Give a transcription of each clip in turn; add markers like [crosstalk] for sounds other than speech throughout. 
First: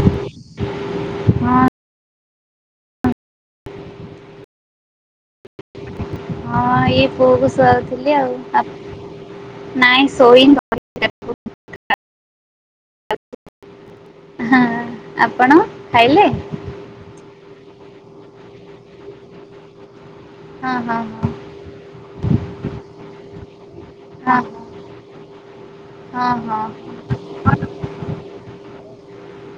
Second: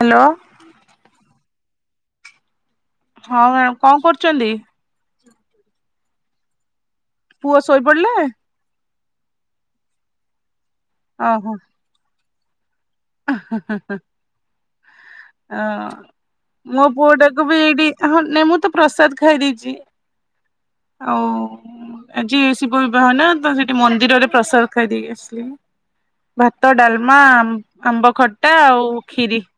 Hello ହଁ। ହଁ ma'am କଣ କରୁଚନ୍ତି? ହଁ ଏ ପୁଅକୁ ପୁଅ ଶୋଇପଡିଲା ଶୁଆଉଥିଲି ଆଉ ଆପ୍ ନାଇଁ ଶୋଇନି। ଅ ହ । ହଁ ହଁ ଆପଣ ଖାଇଲେ ମୋ ପୁଅଟାକୁ ବି ହଁ ନାଇଁ ମୁଁ ତ ପ୍ରସାଦ ଖାଇ ଦେଇଛି। ହଁ ହଁ ଆଉ ଆଜିି ଶିବ ବିବାହ ନା ତ ସେଠ ଏ ମନ୍ଦିରରେ ହଁ ପ୍ରସାଦ ହଁ ଖାଇଦେଇକି ଆସିଲି। ହଁ ଭାତ, ହଁ ଡାଲମା, ଆମ୍ ଆମ୍ବ ଖଟା ଆଉ ଖିରି ।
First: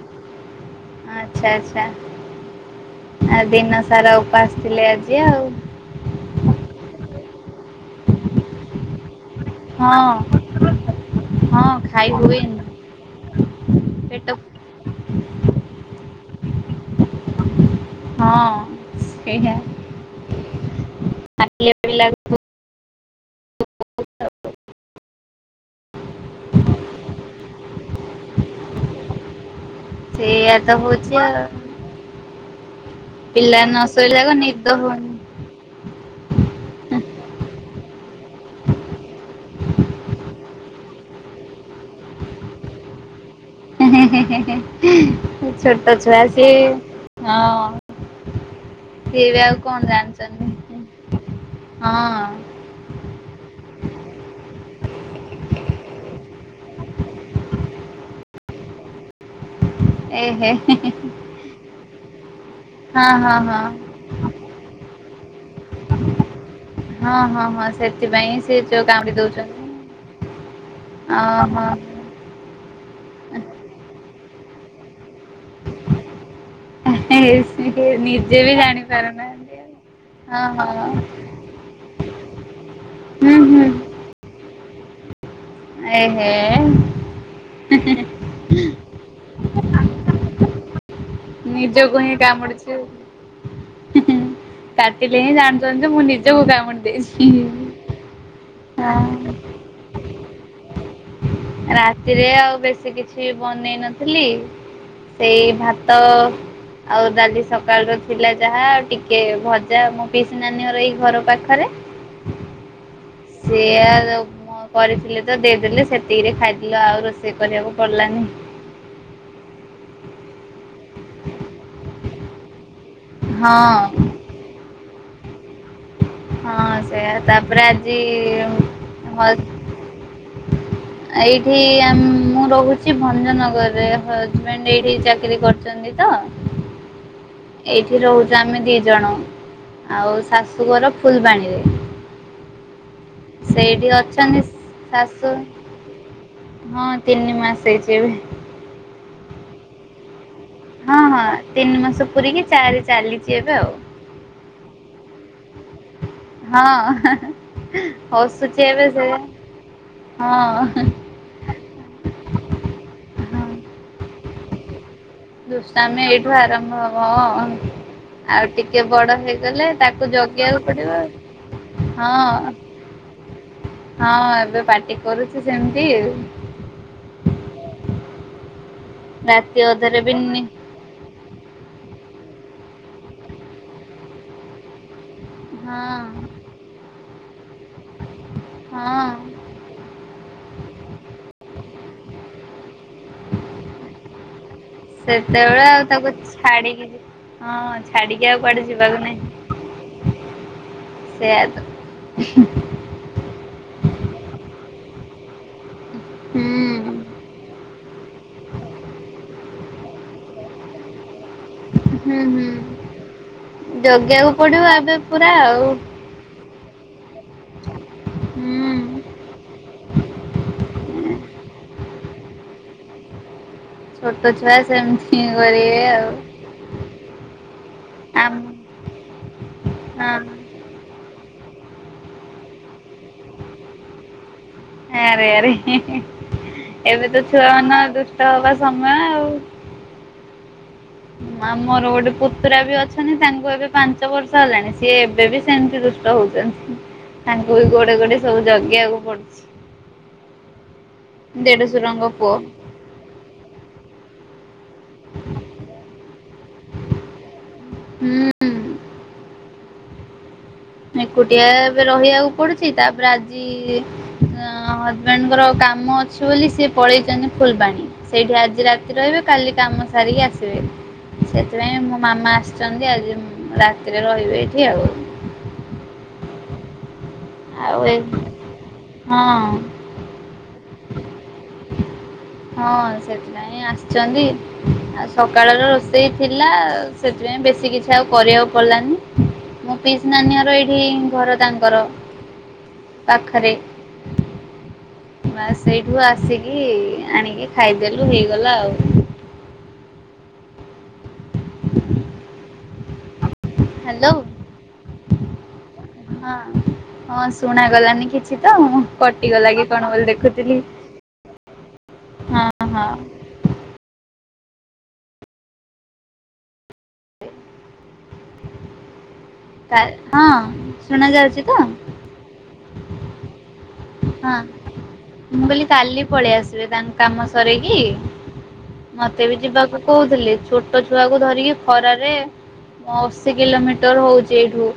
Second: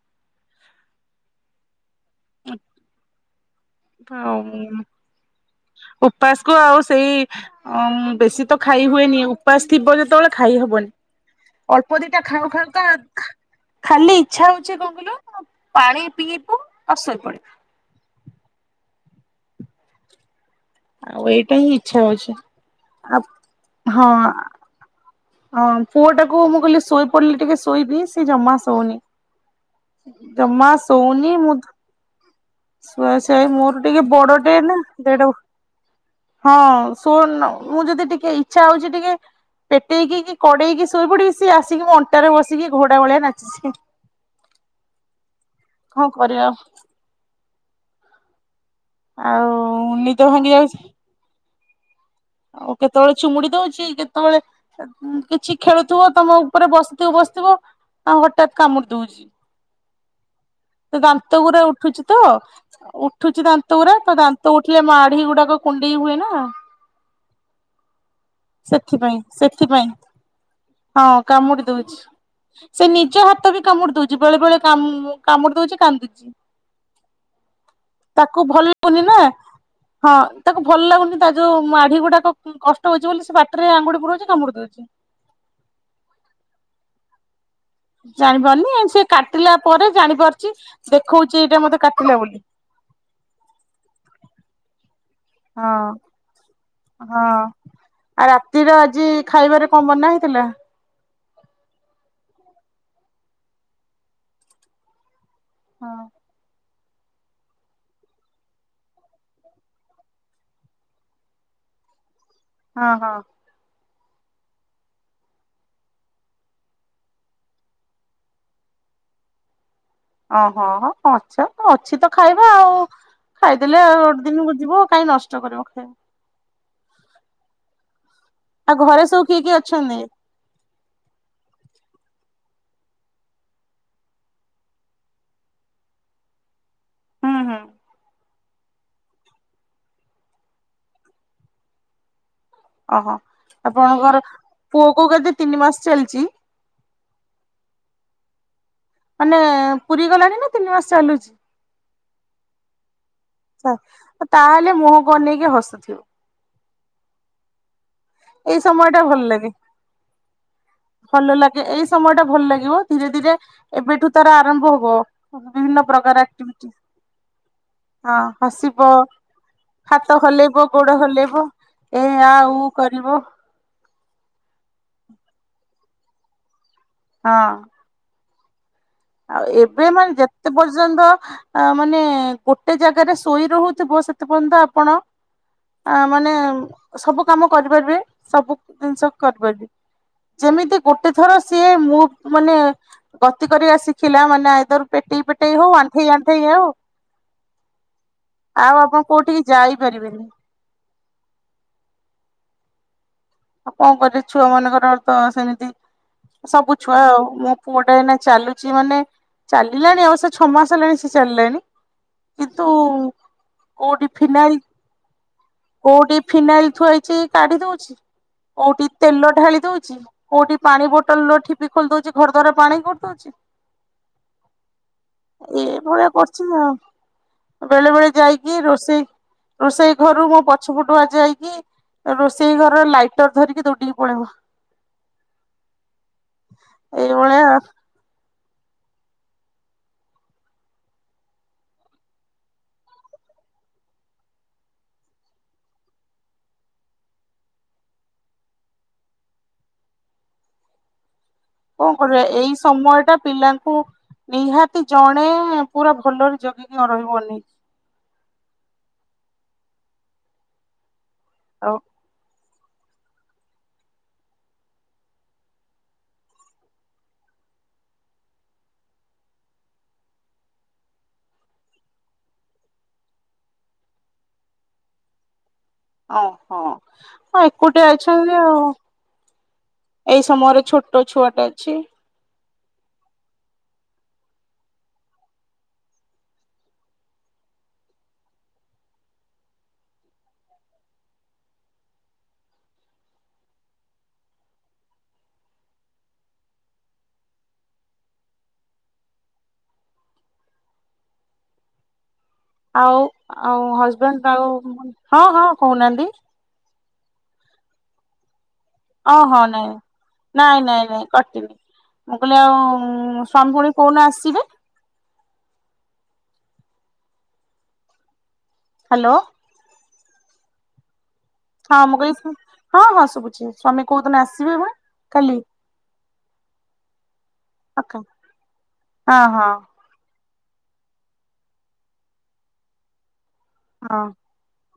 ଆଛା ଆଛା ଆ । ଦିନ ସାରା ଆଉ ଉପାସ ଥିଲେ ଆଜି ଆଉ । ଉପାସକୁ ଆଉ ସେଇ ବେଶୀ ତ ଖାଇ ହୁଏନି। ଉ ଉପାସ ଥିବ ହଁ ଯେତେବେଳେ ଖାଇହବନି, ହଁ ଅଳ୍ପ ଖାଇ ଦିଟା ଖାଉ ହୁଏନି ଖାଉକା, ତ ଖାଲି ପେଟ ଇଚ୍ଛା ହଉଛି କଣ କହିଲ ପାଣି ପିଇ ତ ଅସର ପଡ଼ିଥାଏ। ହଁ ସେଇଆ। ଆଉ ଏଇଟା ଖାଇଲେ ହିଁ ବି ଇଚ୍ଛା ହଉଛି, ଲାଗୁଛି ଆ ହଁ ଆ ହଁ ପୁଅଟାକୁ ମୁଁ କହିଲି ଶୋଇପଡ଼ିଲେ ଟିକେ ଶୋଇବି। ସେ ଜମା ଶୋଉନି। ସେଇଆ ଜମା ତ ହଉଛି ଶୋଉନି। ଆଉ ମୁଁ ତ ସୁଆଇ ସୁଆଇ ପିଲା ମୋର ନ ଟିକେ ଶୋଇଲେ ଯାକ ବଡ ଟେ ନିଦ ନା ଦେଢ ହଉନି ହଁ ଶୁଉନୁ । ମୁଁ ଯଦି ଟିକେ ଇଚ୍ଛା ହଉଛି ଟିକେ ପେଟେଇକି କି କଡେଇକି ଶୋଇପଡିକି, ସିଏ ଆସିକି ମୋ ଅଣ୍ଟାରେ ବସିକି ଘୋଡା ଭଳିଆ ନାଚି ହୁଁ ହୁଁ ହୁଁ ହୁଁ ସେ ଛୋ କଣ କରିବା ଟଛୁଆସେ ହଁ । ଆଉ ନିଦ ଭାଙ୍ଗି ଯାଉଛି। ହଁ ସେତେବେଳେ କିଛି ଖେଳୁଥିବ, ତମ ଉପରେ ବସିଥିବ ବସିଥିବ ଆଉ ହଠାତ୍ କାମୁଡି ଦଉଛି। ଏହେ ଦାନ୍ତଗୁରା ଉଠୁଛି ତ ହଁ ହଁ ଉଠୁଛି ହଁ ଦାନ୍ତଗୁଡା ତ ଦାନ୍ତ ଉଠିଲେ ମାଢି ଗୁଡାକ କୁଣ୍ଡେଇ ହୁଏ ନା। ହଁ ହଁ ହଁ ସେଥିପାଇଁ ସେ ଯୋଉ କାମୁଡି ସେଥିପାଇଁ ଦଉଛନ୍ତି। ସେଥିପାଇଁ ହଁ କାମୁଡି ଓହୋ ଦଉଛି, ସେ ନିଜ ହାତ ବି କାମୁଡି ଦଉଛି। ବେଳେ ବେଳେ କାମୁ କାମୁଡି ଦଉଛି କାନ୍ଦୁଛି ସିଏ ନିଜେ ।ତାକୁ ବି ଭଲ ଲାଗୁନି ନା ଜାଣିପାରୁନାହାନ୍ତି। ହଁ ତାକୁ ଭଲ ଲାଗୁନି ତା ଯୋଉ ମା ଗୁଡାକ କଷ୍ଟ ହଉଛି ବୋଲି ସେ ହୁଁ ହୁଁ ବାଟରେ ଆଙ୍ଗୁଡି ପୁରଉଛି ଦେ ଉଛି। ଏ ହେ। ଜାଣିପାରୁନି ସେ କାଟିଲା ପରେ ଜାଣିପାରୁଛି। ଦେଖଉଛି ଏଇଟା ମତେ ନିଜକୁ ହିଁ କାଟିଲା ବୋଲି। କାମୁଡିଛି କାଟିଲେ ହିଁ ହଁ ଜାଣୁଛନ୍ତି କି ମୁଁ ନିଜକୁ କାମୁଡି ଦେଇଛି। ସ୍ତ୍ରୀ ର ଆଜି ହଁ ଖାଇବାରେ କଣ ମନା ହେଇଥିଲା? ରାତିରେ ଆଉ ବେଶୀ କିଛି ବନେଇ ନଥିଲି ସେଇ ହଁ ଭାତ ଆଉ ଡାଲି ସକାଳ ର ଥିଲା ଯାହା ଆ ଟିକେ ଭଜା ମୋ ପିସ ନାନୀ ଘର ଏଇ ଘର ପାଖରେ। ହଁ ହଁ। ମୁଁ କରିଥିଲି ତ ଦେଇଦେଲି ସେ ସେତିକିରେ ଖାଇଲ ଆଉ ରୋଷେଇ କରିବାକୁ ପଡିଲାନି? ଓହୋ ହୋ ଅଛ ଅଛି ତ ଖାଇବା ଆଉ। ହଁ ଖାଇଦେଲେ ଆଉ ଗୋଟେ ଦିନକୁ ଯିବ କାଇଁ ନଷ୍ଟ କରିବ ଖାଇବା ହଁ ସେ ଆ ତାପ୍ ରେ ଆଉ ଘରେ ସବୁ ହ କିଏ କିଏ ଅଛନ୍ତି? ଏଇଠି ଆମ୍ ମୁଁ ରହୁଛି ଭଞ୍ଜନଗରରେ ହଜବେଣ୍ଡ ଏଇଠି ଚାକିରୀ କରିଛନ୍ତି ତ। ହୁଁ ହୁଁ ଏଇଠି ରହୁଛୁ ଆମେ ଦି ଜଣ ଆଉ। ଶାଶୁଘର ଫୁଲବାଣୀରେ। ଓହୋ ସେଇଠି ଆପଣଙ୍କର ଅଛନ୍ତି ପୁଅ କୁ କେତେ ଶାଶୁ ତିନି ମାସ ଚାଲିଛି ହଁ ତିନି ମାସ ହେଇଛି ଏବେ ମାନେ ପୁରୀ ଗଲାଣି ନା ତିନି ମାସ ହଁ ହଁ ଚାଲୁଛି? ତିନି ମାସ ପୁରିକି ଚାରି ଚାଲିଚି ତାହେଲେ ମୁହଁକୁ ଅନେଇକି ହସୁଥିବ । ହଁ ଏଇ ହସୁଛି ଏବେ ସମୟ ଟା ସେ ଭଲ ଲାଗେ ହଁ ଭଲ ଲାଗେ ଏଇ ସମୟ ଟା ଭଲ ଲାଗିବ ଧୀରେ ଧୀରେ ଏବେଠୁ ର ଆରମ୍ଭ ହବ ବିଭିନ୍ନ ଦୁଷ୍ଟାମି ପ୍ରକାର ଏଇଠୁ ଆକ୍ଟିଭିଟି ଆରମ୍ଭ ହବ ହଁ ହଁ ଆଉ ଟିକେ ହସିବ ବଡ ହେଇଗଲେ ତାକୁ ହାତ ଜଗିବାକୁ ହଲେଇବ ଗୋଡ ହଲେଇବ ପଡିବ ଏ ଆ ହଁ ଉ [unintelligible] ହଁ ଏବେ ପାଟି କରୁଛି ସେମିତି ହଁ ଆଉ ରାତି ଏବେ ଅଧରେ ବି ମାନେ ନି ଯେତେ ପର୍ଯ୍ୟନ୍ତ ଅ ମାନେ ଗୋଟେ ଜାଗାରେ ଶୋଇ ରହୁଥିବ ସେତେ ପର୍ଯ୍ୟନ୍ତ ଆପଣ ଆ ହଁ ମାନେ ସବୁ କାମ କରିପାରିବେ, ସବୁ ଜିନିଷ ହଁ କରିପାରିବେ। ଯେମିତି ଗୋଟେ ଥର ସିଏ ମୁଁ ମାନେ ଗତି କରି ଆସିିକ ଖିଲ ମାନେ ଆଇଦର ପେଟେଇ ପେଟେଇ ସେତେବେଳେ ହଉ ଆଉ ଆଣ୍ଠେଇ ତାକୁ ଆଣ୍ଠେଇ ହଉ ଛାଡିକି ହଁ ଛାଡିକି ଆଉ କୁଆଡେ ଆପଣ ଯିବାକୁ କୋଉଠିକି ଯାଇପାରିବେନି ନାହିଁ। ସେଆତ। ଆଉ କଣ କରି ଛୁଆ ମାନଙ୍କର ଅ ତ ସେମିତି। ହୁଁ ସବୁ ଛୁଆ ଆଉ ମୁ। ପୁଅଟା ଏନା ଚାଲୁଛି ମାନେ ଚାଲିଲାଣି ଅବଶ୍ୟ ଛଅ ମାସ ହେଲାଣି ସେ ଚାଲିଲାଣି। ହୁଁ ହୁଁ କିନ୍ତୁ କୋଉଠି ଜଗିବାକୁ ଫିନାଇଲ ପଡିବ ଏବେ। ପୁରା ଆଉ କୋଉଠି ଫିନାଇଲ ଥୁଆ ହେଇଛି କାଢି ଦଉଛି ହୁଁ। କୋଉଠି ତେଲ ଢାଳି ଦଉଛି କୋଉଠି ପାଣି ବୋଟଲ ନ ଖିପି ଖୋଲି ଦଉଛି ଘର ଦରେ ପାଣି କରି ଦଉଛି। ଛୋଟ ଛୁଆ ସେମିତି ଏ କରିବେ ଆଉ ଭଳିଆ କରଛି ଆ, ବେଳେ ବେଳେ ଆମ ଯାଇକି ରୋଷେଇ ରୋଷେଇ ଘରୁ ହଁ। ୁଆ ଯାଇକି ରୋଷେଇ ଘର ଲାଇଟ୍ ଆରେ ଆରେ ଏବେ ତ ଏଇଭଳିଆ ଛୁଆ ମ ନ ଦୁ ତ ହବା ସମୟ ଆଉ। ମା ମୋର ଗୋଟେ ପୁତୁରା ବି ଅଛନ୍ତି ତାଙ୍କୁ ଏବେ ପାଞ୍ଚ ବର୍ଷ ହେଲାଣି, ସିଏ ଏବେ ବି ସେମିତି ଦୁଷ୍ଟ ହଉଛନ୍ତି ତାଙ୍କୁ ବି ଗୋଡେ ଗୋଡେ ସବୁ ଜଗେଇବାକୁ ପଡୁଛି। କଣ ଦେଢଶୁରଙ୍କ ପୁଅ। କରିବାଏଇ ସମୟ ଟା ପିଲାଙ୍କୁ ନିହାତି ଜଣେ ପୁରା ଭଲରେ ଜଗିକି ରହିକି ଅନେଇକି। ହୁଁ। ଏକୁଟିଆ ଆଉ ଏବେ ରହିବାକୁ ପଡୁଛି। ତାପରେ ଆଜି ହଜବେଣ୍ଡଙ୍କର କାମ ଅଛି ବୋଲି ସେ ପଳେଇଛନ୍ତି ଫୁଲବାଣୀ, ସେଇଠି ଆଜି ରାତି ରହିବେ କାଲି କାମ ସାରିକି ଆସିବେ ସେଥିପାଇଁ ମୋ ମାମା ଆସିଛନ୍ତି ଆଜି ରାତିରେ ରହିବେ ଏଠି ଆଉ। ଓ ହୋ। ହଁ ଆଉ ଏକୁଟିେ ଏ ଅଛନ୍ତି ଆଉ ହଁ ଏଇ ସମୟରେ ଛୋଟ ଛୁଆଟା ଅଛି। ହଁ ସେଥିପାଇଁ ଆସିଛନ୍ତି ଆଉ ସକାଳର ରୋଷେଇ ଥିଲା ସେଥିପାଇଁ ବେଶୀ କିଛି ଆଉ କରିବାକୁ ପଡିଲାନି ମୋ ପିସି ନାନିଆର ଏଇଠି ଘର ତାଙ୍କର। ପାଖରେ ବାସ ସେଇଠୁ ଆସିକି ଆଣିକି ଖାଇଦେଲୁ ହେଇଗଲା ଆଉ। [inaudible] ଆଉ ଆଉ ହ୍ୟାଲୋ ହଜବେଣ୍ଡ ତାଙ୍କୁ ହଁ ହଁ କହୁ ନାହାନ୍ତି। ହଁ। ହଁ ଶୁଣାଗଲାନି କିଛି। ତ ମୁଁ ଓହୋ କଟିଗଲା କି ନାଇଁ କଣ ବୋଲି ଦେଖୁଥିଲି। ନାଇଁ ନାଇଁ ନାଇଁ କଟିନି ମୁଁ କହିଲି ହଁ ଆଉ ହଁ ସ୍ୱାମୀ ପୁଣୀ କୋଉନ ଆସିବେ। ଆ ହାଲୋ । ହଁ ଶୁଣା ଯାଉଛି। ତ ହଁ ମୁ କାଇଲି। ହଁ ହଁ ଶୁବୁଚି । ହଁ ମୁଁ କହିଲି କାଲି ପଳେଇ ଆସିବେ ତାଙ୍କ କାମ ସରିକି ଆକା ହଁ ମତେ ବି ହଁ ଯିବାକୁ କହୁଥିଲେ । ଛୋଟ ଛୁଆକୁ ଧରିକି ଖରାରେ ମୁ ଆଉ କେତେ ହଁ କିଲୋମିଟର ହଉଛି ଏଇଠୁ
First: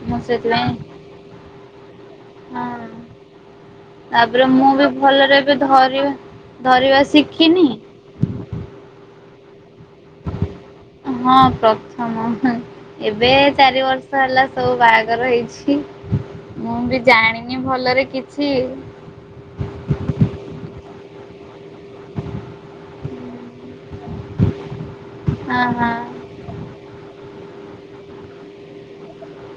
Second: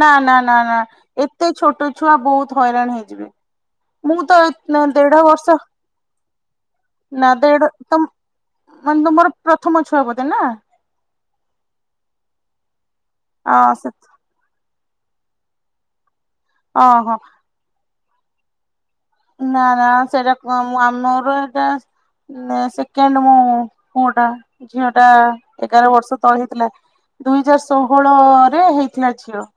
ନା ମୁଁ ନା ନା ସେଥିପାଇଁ ନା । ଏତେ ଛୋଟ ଛୁଆ ବହୁତ ହଇରାଣ ହେଇଯିବେ ମୁଁ ତ ତାପରେ ବି ଦେଢ ଭଲରେ ବର୍ଷ ଏବେ ଧରି ଧରିବା ନା ଶିଖିନି ଦେଢ ତମ ମାନେ ତମର। ପ୍ରଥମ ଛୁଆ ବୋଧେ ନାଁ । ହଁ ପ୍ରଥମ । ଏବେ ହଁ ଚାରି ସେ ବର୍ଷ ହେଲା ସବୁ ବାହାଘ ଘର ହେଇଛି । ମୁଁ ବି ଓହୋ ଜାଣିନି ଭଲରେ । କିଛି । ନା ନା ସେଇଟା କୁଆ ଆମର ଏଟା ଏ ସେକେଣ୍ଡ ମୁଁ । ପୁଅଟା ଝିଅ ଟା ହଁ ଏଗାର ହଁ ବର୍ଷ ତଳେ ହେଇଥିଲା । ଦୁଇ ହଜାର ଷୋହଳରେ ହେଇଥିଲା ଝିଅ ।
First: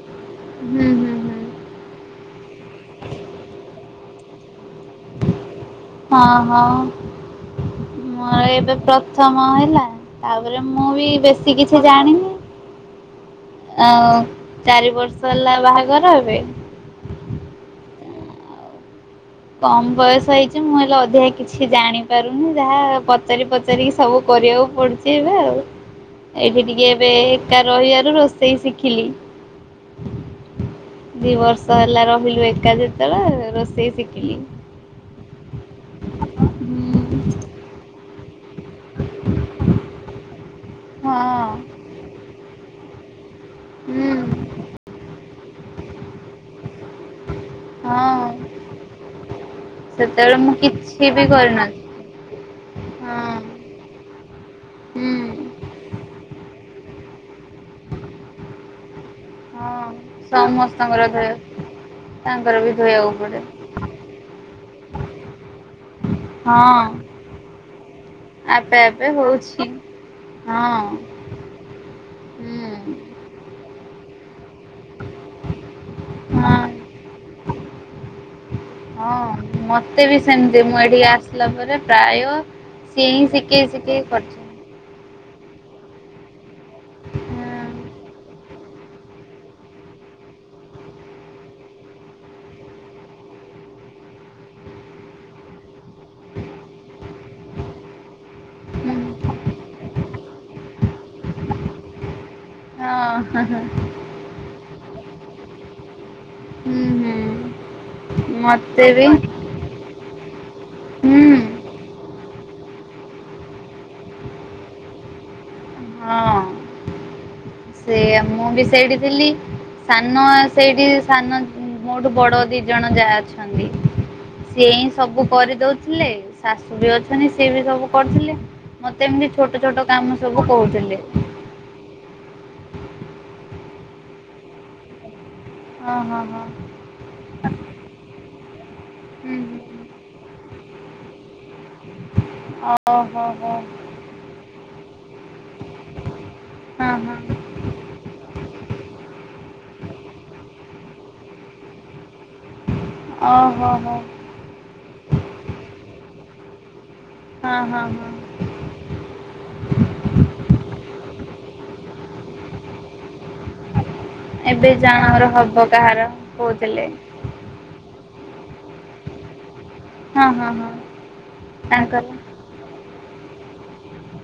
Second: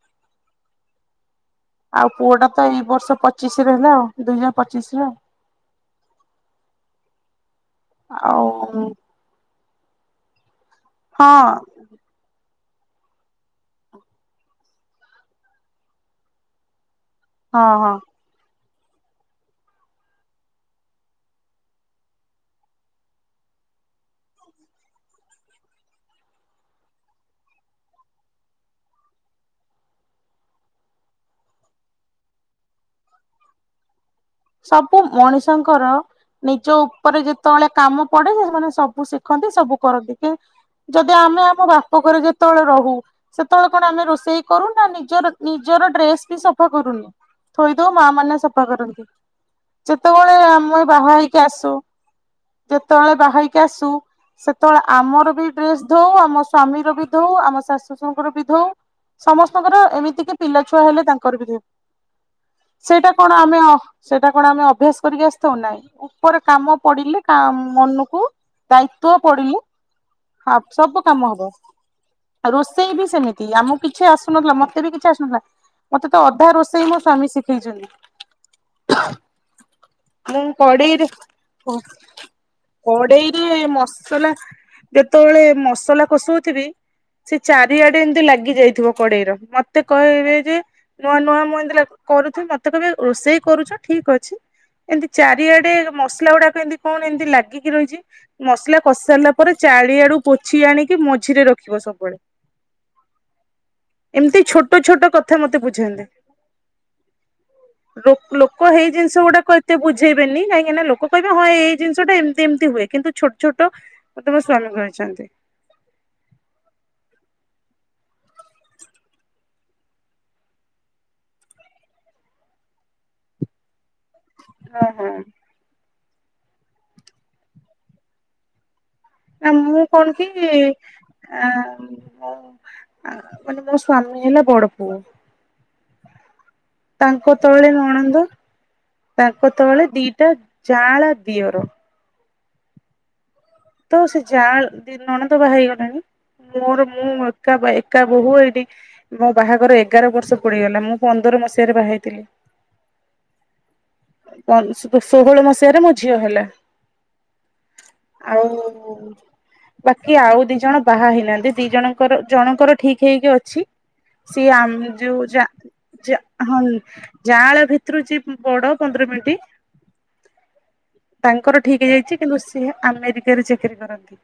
ହୁଁ ହୁଁ ହୁଁ । ଆଉ ପୁଅ ଟା ତ ଏଇ ବର୍ଷ ପଚିଶି ରେ ହେଲା ଆଉ ଦୁଇ ହଜାର ପଚିଶି ରେ ଆଉ । ହଁ ହଁ । ମୋର ଆଉ ଏବେ ହଁ ପ୍ରଥମ ହେଲା । ଆଉ। ତା ପରେ ମୁଁ ବି ବେଶୀ ହଁ କିଛି ଜାଣିନି । ଆଉ ଚାରି ବର୍ଷ ହେଲା ବାହାଘର ଏବେ। ହଁ ହଁ । କମ ବୟସ ହେଇଛି ମୁଁ ହେଲେ ଅଧିକା କିଛି ଜାଣିପାରୁନି ଯାହା ପଚାରି ପଚାରିକି ସବୁ କରିବାକୁ ପଡୁଛି ଏବେ ଆଉ ଏଇଠି ଟିକେ ଏବେ ଏକା ରହିବାରୁ ରୋଷେଇ ଶିଖିଲି ଦି ବର୍ଷ ହେଲା ରହିଲୁ ଏକା ଯେତେବେଳେ ରୋଷେଇ ଶିଖ । ସବୁ ମଣିଷଙ୍କର ନିଜ ଉପରେ ହୁଁ ଯେତେବେଳେ । କାମ ପଡେ ସେମାନେ ସବୁ ଶିଖନ୍ତି ସବୁ କରନ୍ତି କି । ଯଦି ହଁ ଆମେ ଆମ ବାପ ଘରେ ଯେ ଘରେ ରହୁ ସେତେବେଳେ କଣ ଆମେ ହୁଁ ରୋଷେଇ କରୁ ନା ନିଜର ଜୋର ଡ୍ରେସ ବି ସଫା କରୁନି ଥୋଇଦଉ ମା ହଁ। ମାନ ସଫା କରନ୍ତି ଯେତେବେଳେ ସେତେବେଳେ ମୁଁ ଆମେ କିଛି ବାହା ବି ହେଇକି ଆସୁ କରିନଥିଲି ଯେତେବେଳେ ହଁ ବାହା ହେଇକି ଆସୁ ସେତେବେଳେ ହୁଁ। ଆମର ବି ଡ୍ରେସ ଧଉ ଆମ ସ୍ଵାମୀର ବିଧଉ ଆମ ଶାଶୁ ଶଶୁଙ୍କର ବିଧଉ ସମସ୍ତଙ୍କର ହଁ ଏମିତିକ ପିଲା ଛୁଆ ହେଲେ ସମସ୍ତଙ୍କର ଧୋଇ ତାଙ୍କର ବି ତାଙ୍କର ବି ସେଇଟା ଧୋଇବାକୁ କଣ ପଡେ ଆମେ ସେଇଟା କଣ ଆମେ ଅଭ୍ୟାସ କରିକି ଆସିଥାଉ ନାହିଁ ଉପରେ କାମ ହଁ। ପଡିଲେ ମନକୁ ଆପେ ଆପେ ଦାୟିତଵ ପଡିଲେ ହଉଛି ହଁ ସବୁ କାମ ହବ ହୁଁ ରୋଷେଇ ବି ସେମିତି ଆମକୁ କିଛି ଆସୁ ଆସୁନଥିଲା ମତେ ବି କିଛି ଆସୁନଥିଲା ମତେ ତ ଅଧା ହଁ ରୋଷେଇ ମୋ ସ୍ଵାମୀ ଶିଖେଇଛନ୍ତି ହଁ ମତେ ବି ସେମିତି ମୁଁ ଏଠିକି ଆସିଲା ପରେ ପ୍ରାୟ ସିଏ ହିଁ କଡେଇରେ ଶିଖେଇ ଶିଖେଇ ମସଲା କରିଛି ଯେତେବେଳେ ମସଲା କଷଥିବି ସେ ଚାରିଆଡେ ଏମତି ଲାଗି ଯାଇଥିବ କଡେଇ ର ମତେ କହିବେ ଯେ ନୂଆ ନୂଆ ମୁଁ ଏମତି କରୁଥିବି ମତେ କହିବେ ରୋଷେଇ କରୁଛ ଠିକ ଅଛି ଏମିତି ଚାରିଆଡେ ମସଲା ଗୁଡାକ ଏମିତି କଣ ଏମତି ଲାଗିକି ରହିଛି ମସଲା ହଁ ହଁ କଷାରିଲା ପରେ ଚାରିଆଡୁ ପୋଛି ଆଣିକି ମଝିରେ ରଖିବ ସବୁବେଳେ ହଁ ହ ହ ଏମିତି ଛୋଟ ଛୋଟ କଥା ମତେ ବୁଝନ୍ତି ହୁଁ ହୁଁ ଲୋକ ମତେ ହେଇ ବି ଜିନିଷ ଗୁଡାକ ଏତେ ବୁଝ ଝେଇବେନି ନାଇଁ କାଁକନା ଲୋକ ହୁଁ କହିବେ ହଁ ଏଇ ଜିଷଟା ଏମ ଏମିତି ହୁଏ କିନ୍ତୁ ଛୋଟ ଛୋଟ ତମ ସ୍ଵାମୀ କହିଛନ୍ତି ସେୟା ମୁଁ ବି ସେଇଠି ଥିଲି ସାନ ସେଇଠି ସାନ ମୋଠୁ ବଡ ଦି ଜଣ ଯାହା ଅଛନ୍ତି ସିଏ ହିଁ ଓହୋ ସବୁ କରିଦଉ ଥିଲେ ଶାଶୁ ବି ଅଛନ୍ତି ସେ ବି ସବୁ କରୁଥିଲେ ମତେ ଏମିତି ନା ଛୋଟ ଛୋଟ ମୁଁ କାମ କଣ କି ସବୁ କହୁଥିଲେ। ଆ ମୁ ଆ ମାନେ ମୋ ସ୍ଵାମୀ ହେଲାବଡ଼ ପୁଅ ହଁ ହଁ ହଁ। ତାଙ୍କ ତଳେ ନଣନ୍ଦ ହୁଁ ତାଙ୍କ ତଳେ ହୁଁ। ଦିଟା ଯାଆଁଳା ଦିଅର ଓ ହୋ ତ ସେ ଯା ଦ ନଣନ୍ଦ ବାହା ହେଇଗଲାଣି ମୋର ହଁ ହଁ। ମୁଁ ଏକା ଏକା ବୋହୁ ଏଇଠି ମୋ ବାହାଘର ଏଗାର ବର୍ଷ ପଡିଗଲା ମୁଁ ପନ୍ଦର ମସିହାରେ ବାହାଇଥିଲି ଓହୋ ହୋ ଷୋହଳ ମସିହାରେ ମ ଝିଅ ହେଲା ହଁ ହଁ ହଁ ଆଉ ବାକି ଆଉ ଦି ଜଣ ବାହା ହେଇନାହାନ୍ତି ଦି ଜଣଙ୍କର ଜଣଙ୍କର ଠିକ ହେଇକି ଅଛି ସିଏ ଏବେ ଆମ ଜଣଙ୍କର ଯୋଉା ହବ କାହାର ହଁ କହୁଥିଲେ। ଯାଆଁଳା ଭିତରୁ ଯିଏ ବଡ ପନ୍ଦର ମିନିଟ୍। ହଁ ହଁ ହଁ। ତାଙ୍କର ଠିକ୍ ହେଇ ଯାଇଚି କିନ୍ତୁ ସେ ଆମେରିକାରେ ଚାକିରି କରନ୍ତି।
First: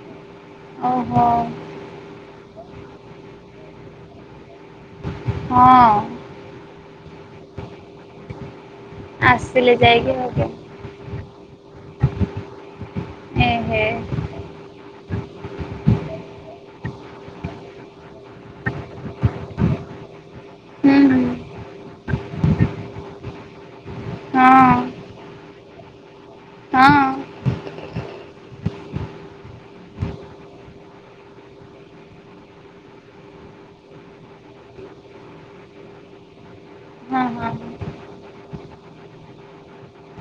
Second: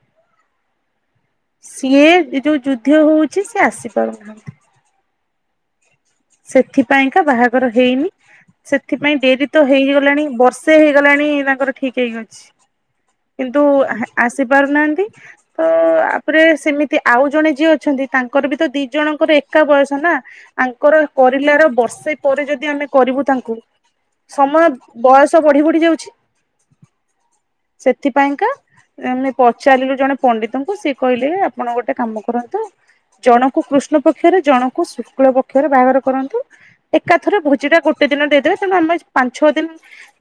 ଓହୋ। ସିଏ ଏ ଯଉ ଯୁଦ୍ଧ ହଉଚି ସେ ଆସିପାରୁନାହାନ୍ତି। ହଁ। ସେଥିପାଇଁକା ବାହାଘର ହେଇନି ସେଥିପାଇଁ ଡେରି ତ ଆସିଲେ ଯାଇକି ହେଇଗଲାଣି ଆଉ କେ ବର୍ଷେ ହେଇଗଲାଣି ତାଙ୍କର ଠିକ ହେଇକି ଅଛି କିନ୍ତୁ ଏହେ ଆସି ପାରୁନାହାନ୍ତି ତ ଆପରେ ସେମିତି ଆଉ ଜଣେ ଯିଏ ଅଛନ୍ତି ତାଙ୍କର ବି ତ ଦି ଜଣଙ୍କର ଏକା ବୟସ। ନା । ହୁଁ କର ହୁଁ। କରିଲାର ବର୍ଷେ ପରେ ଯଦି ଆମେ କରିବୁ ତା ଙ୍କୁ। ହଁ ସମୟ ହଁ। ବୟସ ବଢି ବଢି ଯାଉଛି। ହଁ। ସେଥିପାଇଁକା ଆମେ ପଚାରିଲୁ ଜଣେ ପଣ୍ଡିତଙ୍କୁ ସିଏ କହିଲେ ଆପଣ ଗୋଟେ କାମ କରନ୍ତୁ ଜଣକୁ କୃଷ୍ଣ ପକ୍ଷରେ ଜଣଙ୍କୁ ଶୁକ୍ଳ ପ କ୍ଷ ରେ ବାହାଘର କରନ୍ତୁ ଏକା ହଁ ଥରେ ହଁ। ଭୋଜି ଟା ଗୋଟେ ଦିନ ଦେଇଦେବେ ତେଣୁ ଆମେ ପାଞ୍ଚ ଛଅ ଦିନ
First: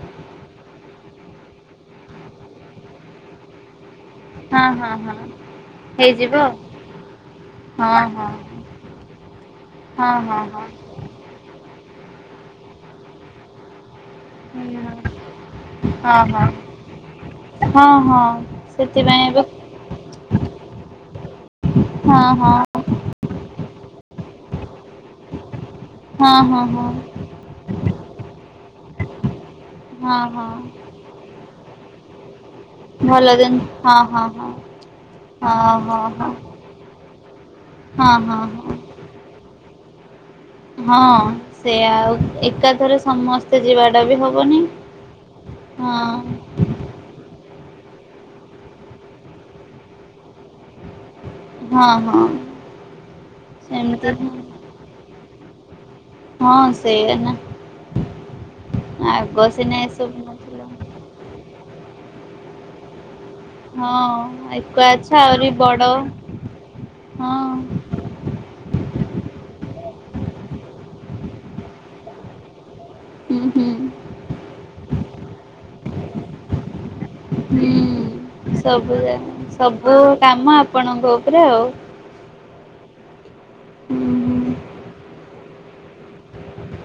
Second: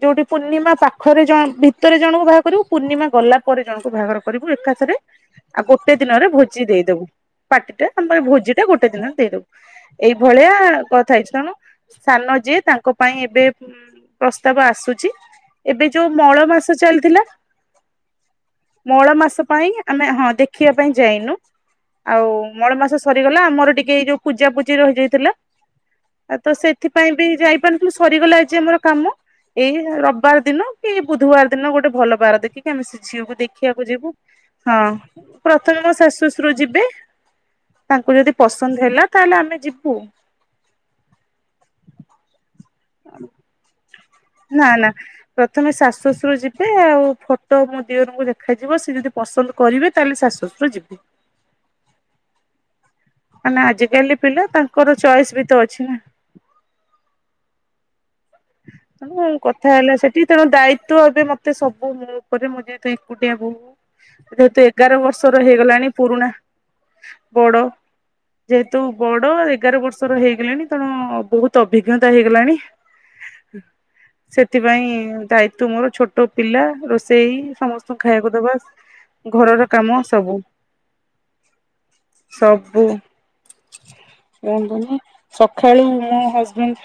ଯୋଉଠି ପୂର୍ଣ୍ଣିମା ପାଖରେ ଭିତରେ ଜଣକୁ ବାହା କରିବୁ ପୂର୍ଣ୍ଣିମା ଗଲା ପରେ ଜଣକୁ ବାହାଘର କରିବୁ ହଁ ହଁ ଏକାଥରେ ହଁ ଆଉ ଗୋଟେ ଦିନରେ ହେଇଯିବ ଆଉ। ଭୋଜି ଦେଇଦବୁ ପାଟି ଟା ହଁ ଆମର ହଁ ଭୋଜି ଟା ଗୋଟେ ଦିନରେ ଦେଇଦବୁ। ହଁ ଏଇ ହଁ ଭଳିଆ ହଁ କଥା ହେଇଛି ତେଣୁ ସାନ ଯିଏ ତାଙ୍କ ପାଇଁ ଏବେ ଉଁ ପ୍ରସ୍ତାବ ହୁଁ ଆସୁଚି ଏବେ ଯୋଉ ହଁ ହଁ ମଳ ମାସ ଚାଲିଥିଲା ହଁ ହଁ ମଳ ସେଥିପାଇଁ ଏବେ ମାସ ପାଇଁ ଆମେ ହଁ ଦେଖ ଦେଖିବା ପାଇଁ ଯାଇନୁ। ହଁ ଆଉ ହଁ ମଳ ମାସ ସରିଗଲା ଆମର ଟିକେ ଏଇ ଯୋଉ ପୂଜା ପୂ ଜି ରହିଯାଇଥିଲା। ହଁ ଆଉ ତ ହଁ ହଁ ସେଥିପାଇଁ ବି ଯାଇପାରିନଥିଲୁ ସରିଗଲା ଆଜି ଆମର। କାମ ଏଇ ହଁ ରବିବାର ଦିନ ହଁ କି ବୁଧବାର ଦିନ ଗୋଟେ ଭଲ ବାର ଦେଖି ଆମେ ସେ ଝିଅକୁ ଭଲ ଦିନ ଦେଖିବାକୁ ହଁ ଯିବୁ ହଁ ।ହଁ ପ୍ରଥମେ ମୋ ହଁ ଶାଶୁ, ହଁ ହଁ ଶଶୁର ଯିବେ ତାଙ୍କୁ ହଁ ଯଦି ହଁ ପସନ୍ଦ ହଁ ହେଲା ତାହେଲେ ଆମେ ଯିବୁ। ହଁ ସେ ଆଉ ଏକାଥରେ ସମସ୍ତେ ଯିବା ନା ନା ପ୍ରଥମେ ଶାଶୁ ହଁ ଶଶୁରୁ ଯିବେ ଆଉ ଫ ଟ ମୋ ଦିଅରଙ୍କୁ ଦେଖାଯିବ। ସେ ଯଦି ପସନ୍ଦ କରିବେ ତାହେଲେ ଶାଶୁ ଶଶୁର ଯିବେ। ହଁ ହଁ ଆଜିକାଲି ସେମିତି ପିଲା ତାଙ୍କର ଚଏସ୍ ତ ଅଛି ନା ହଁ ସେଇ ନା ତେଣୁ ଆଗ କଥା ସିନା ହେଲା ଏସବୁ ସେଠି ତେଣୁ ନଥିଲା ଦାୟିତ୍ଵ ଏବେ ମତେ ସବୁ ମୁଁି [inaudible] ଏକୁଟିଆ ହଁ ବୋହୁ ଯେହେତୁ ଏକା ଏଗାର ଆଚ୍ଛା ବର୍ଷର ଆହୁରି ବଡ ହେଇଗଲାଣି ପୁରୁଣା ହଁ ବଡ। ଯେହେତୁ ବଡ ଏଗାର ବର୍ଷର ହେଇଗଲିଣି ତେଣୁ ବହୁତ ଅଭିଜ୍ଞତା ହେଇଗଲାଣି। ହୁଁ ହୁଁ ସେଥିପାଇଁ ଦାୟିତ୍ୱ ମୋର। ଛୋଟ ପିଲା ରୋଷେଇ ସମସ୍ତଙ୍କୁ ଖାଇବାକୁ ଦବା ସବୁ ଘରର କାମ ସବୁ କାମ ଆପଣଙ୍କ ଉପରେ ଆଉ। ସବୁ ହୁଁ ସକାଳୁ ମୋ ହଜବେଣ୍ଡ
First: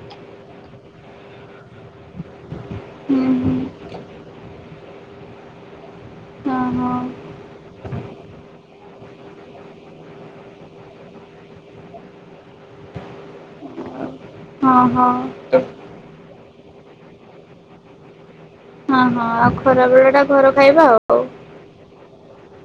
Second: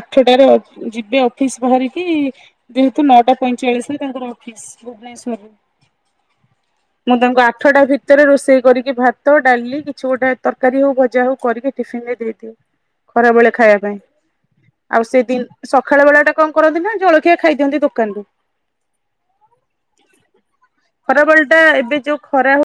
ଆଠଟାରେ ଅ ଯିବେ ଅଫିସ ବାହାରିକି ଯେହେତୁ ନଅଟା ହୁଁ ପଇଁଚାଳିଶରେ ତାଙ୍କର ଅଫିସ ଭୁବନେଶ୍ଵରରେ ହଁ ହଁ ମୁଁ ତାଙ୍କୁ ଆଠଟା ଭିତରେ ରୋଷେଇ କରିକି ଭାତ, ଡାଲି କିଛି ଗୋଟେ ତରକାରୀ ହଉ ଭଜା ହଉ କରିକି ଟିଫିନରେ ଦେଇି ଖରାବେେଳେ ଖାଇବା ପାଇଁ। ହଁ ହଁ। ସଖାଳ ବେଳା ଟା କଣ କରନ୍ତି ନା ଜଳଖିଆ ଖାଇଦିଅନ୍ତି ଦୋକାନରୁ ହଁ ହଁ ଆଉ ଖରାବେଳେ ଟା ଘର ଖାଇବା ଆଉ। ା ଏବେ ଯୋଉ ଖରା ହ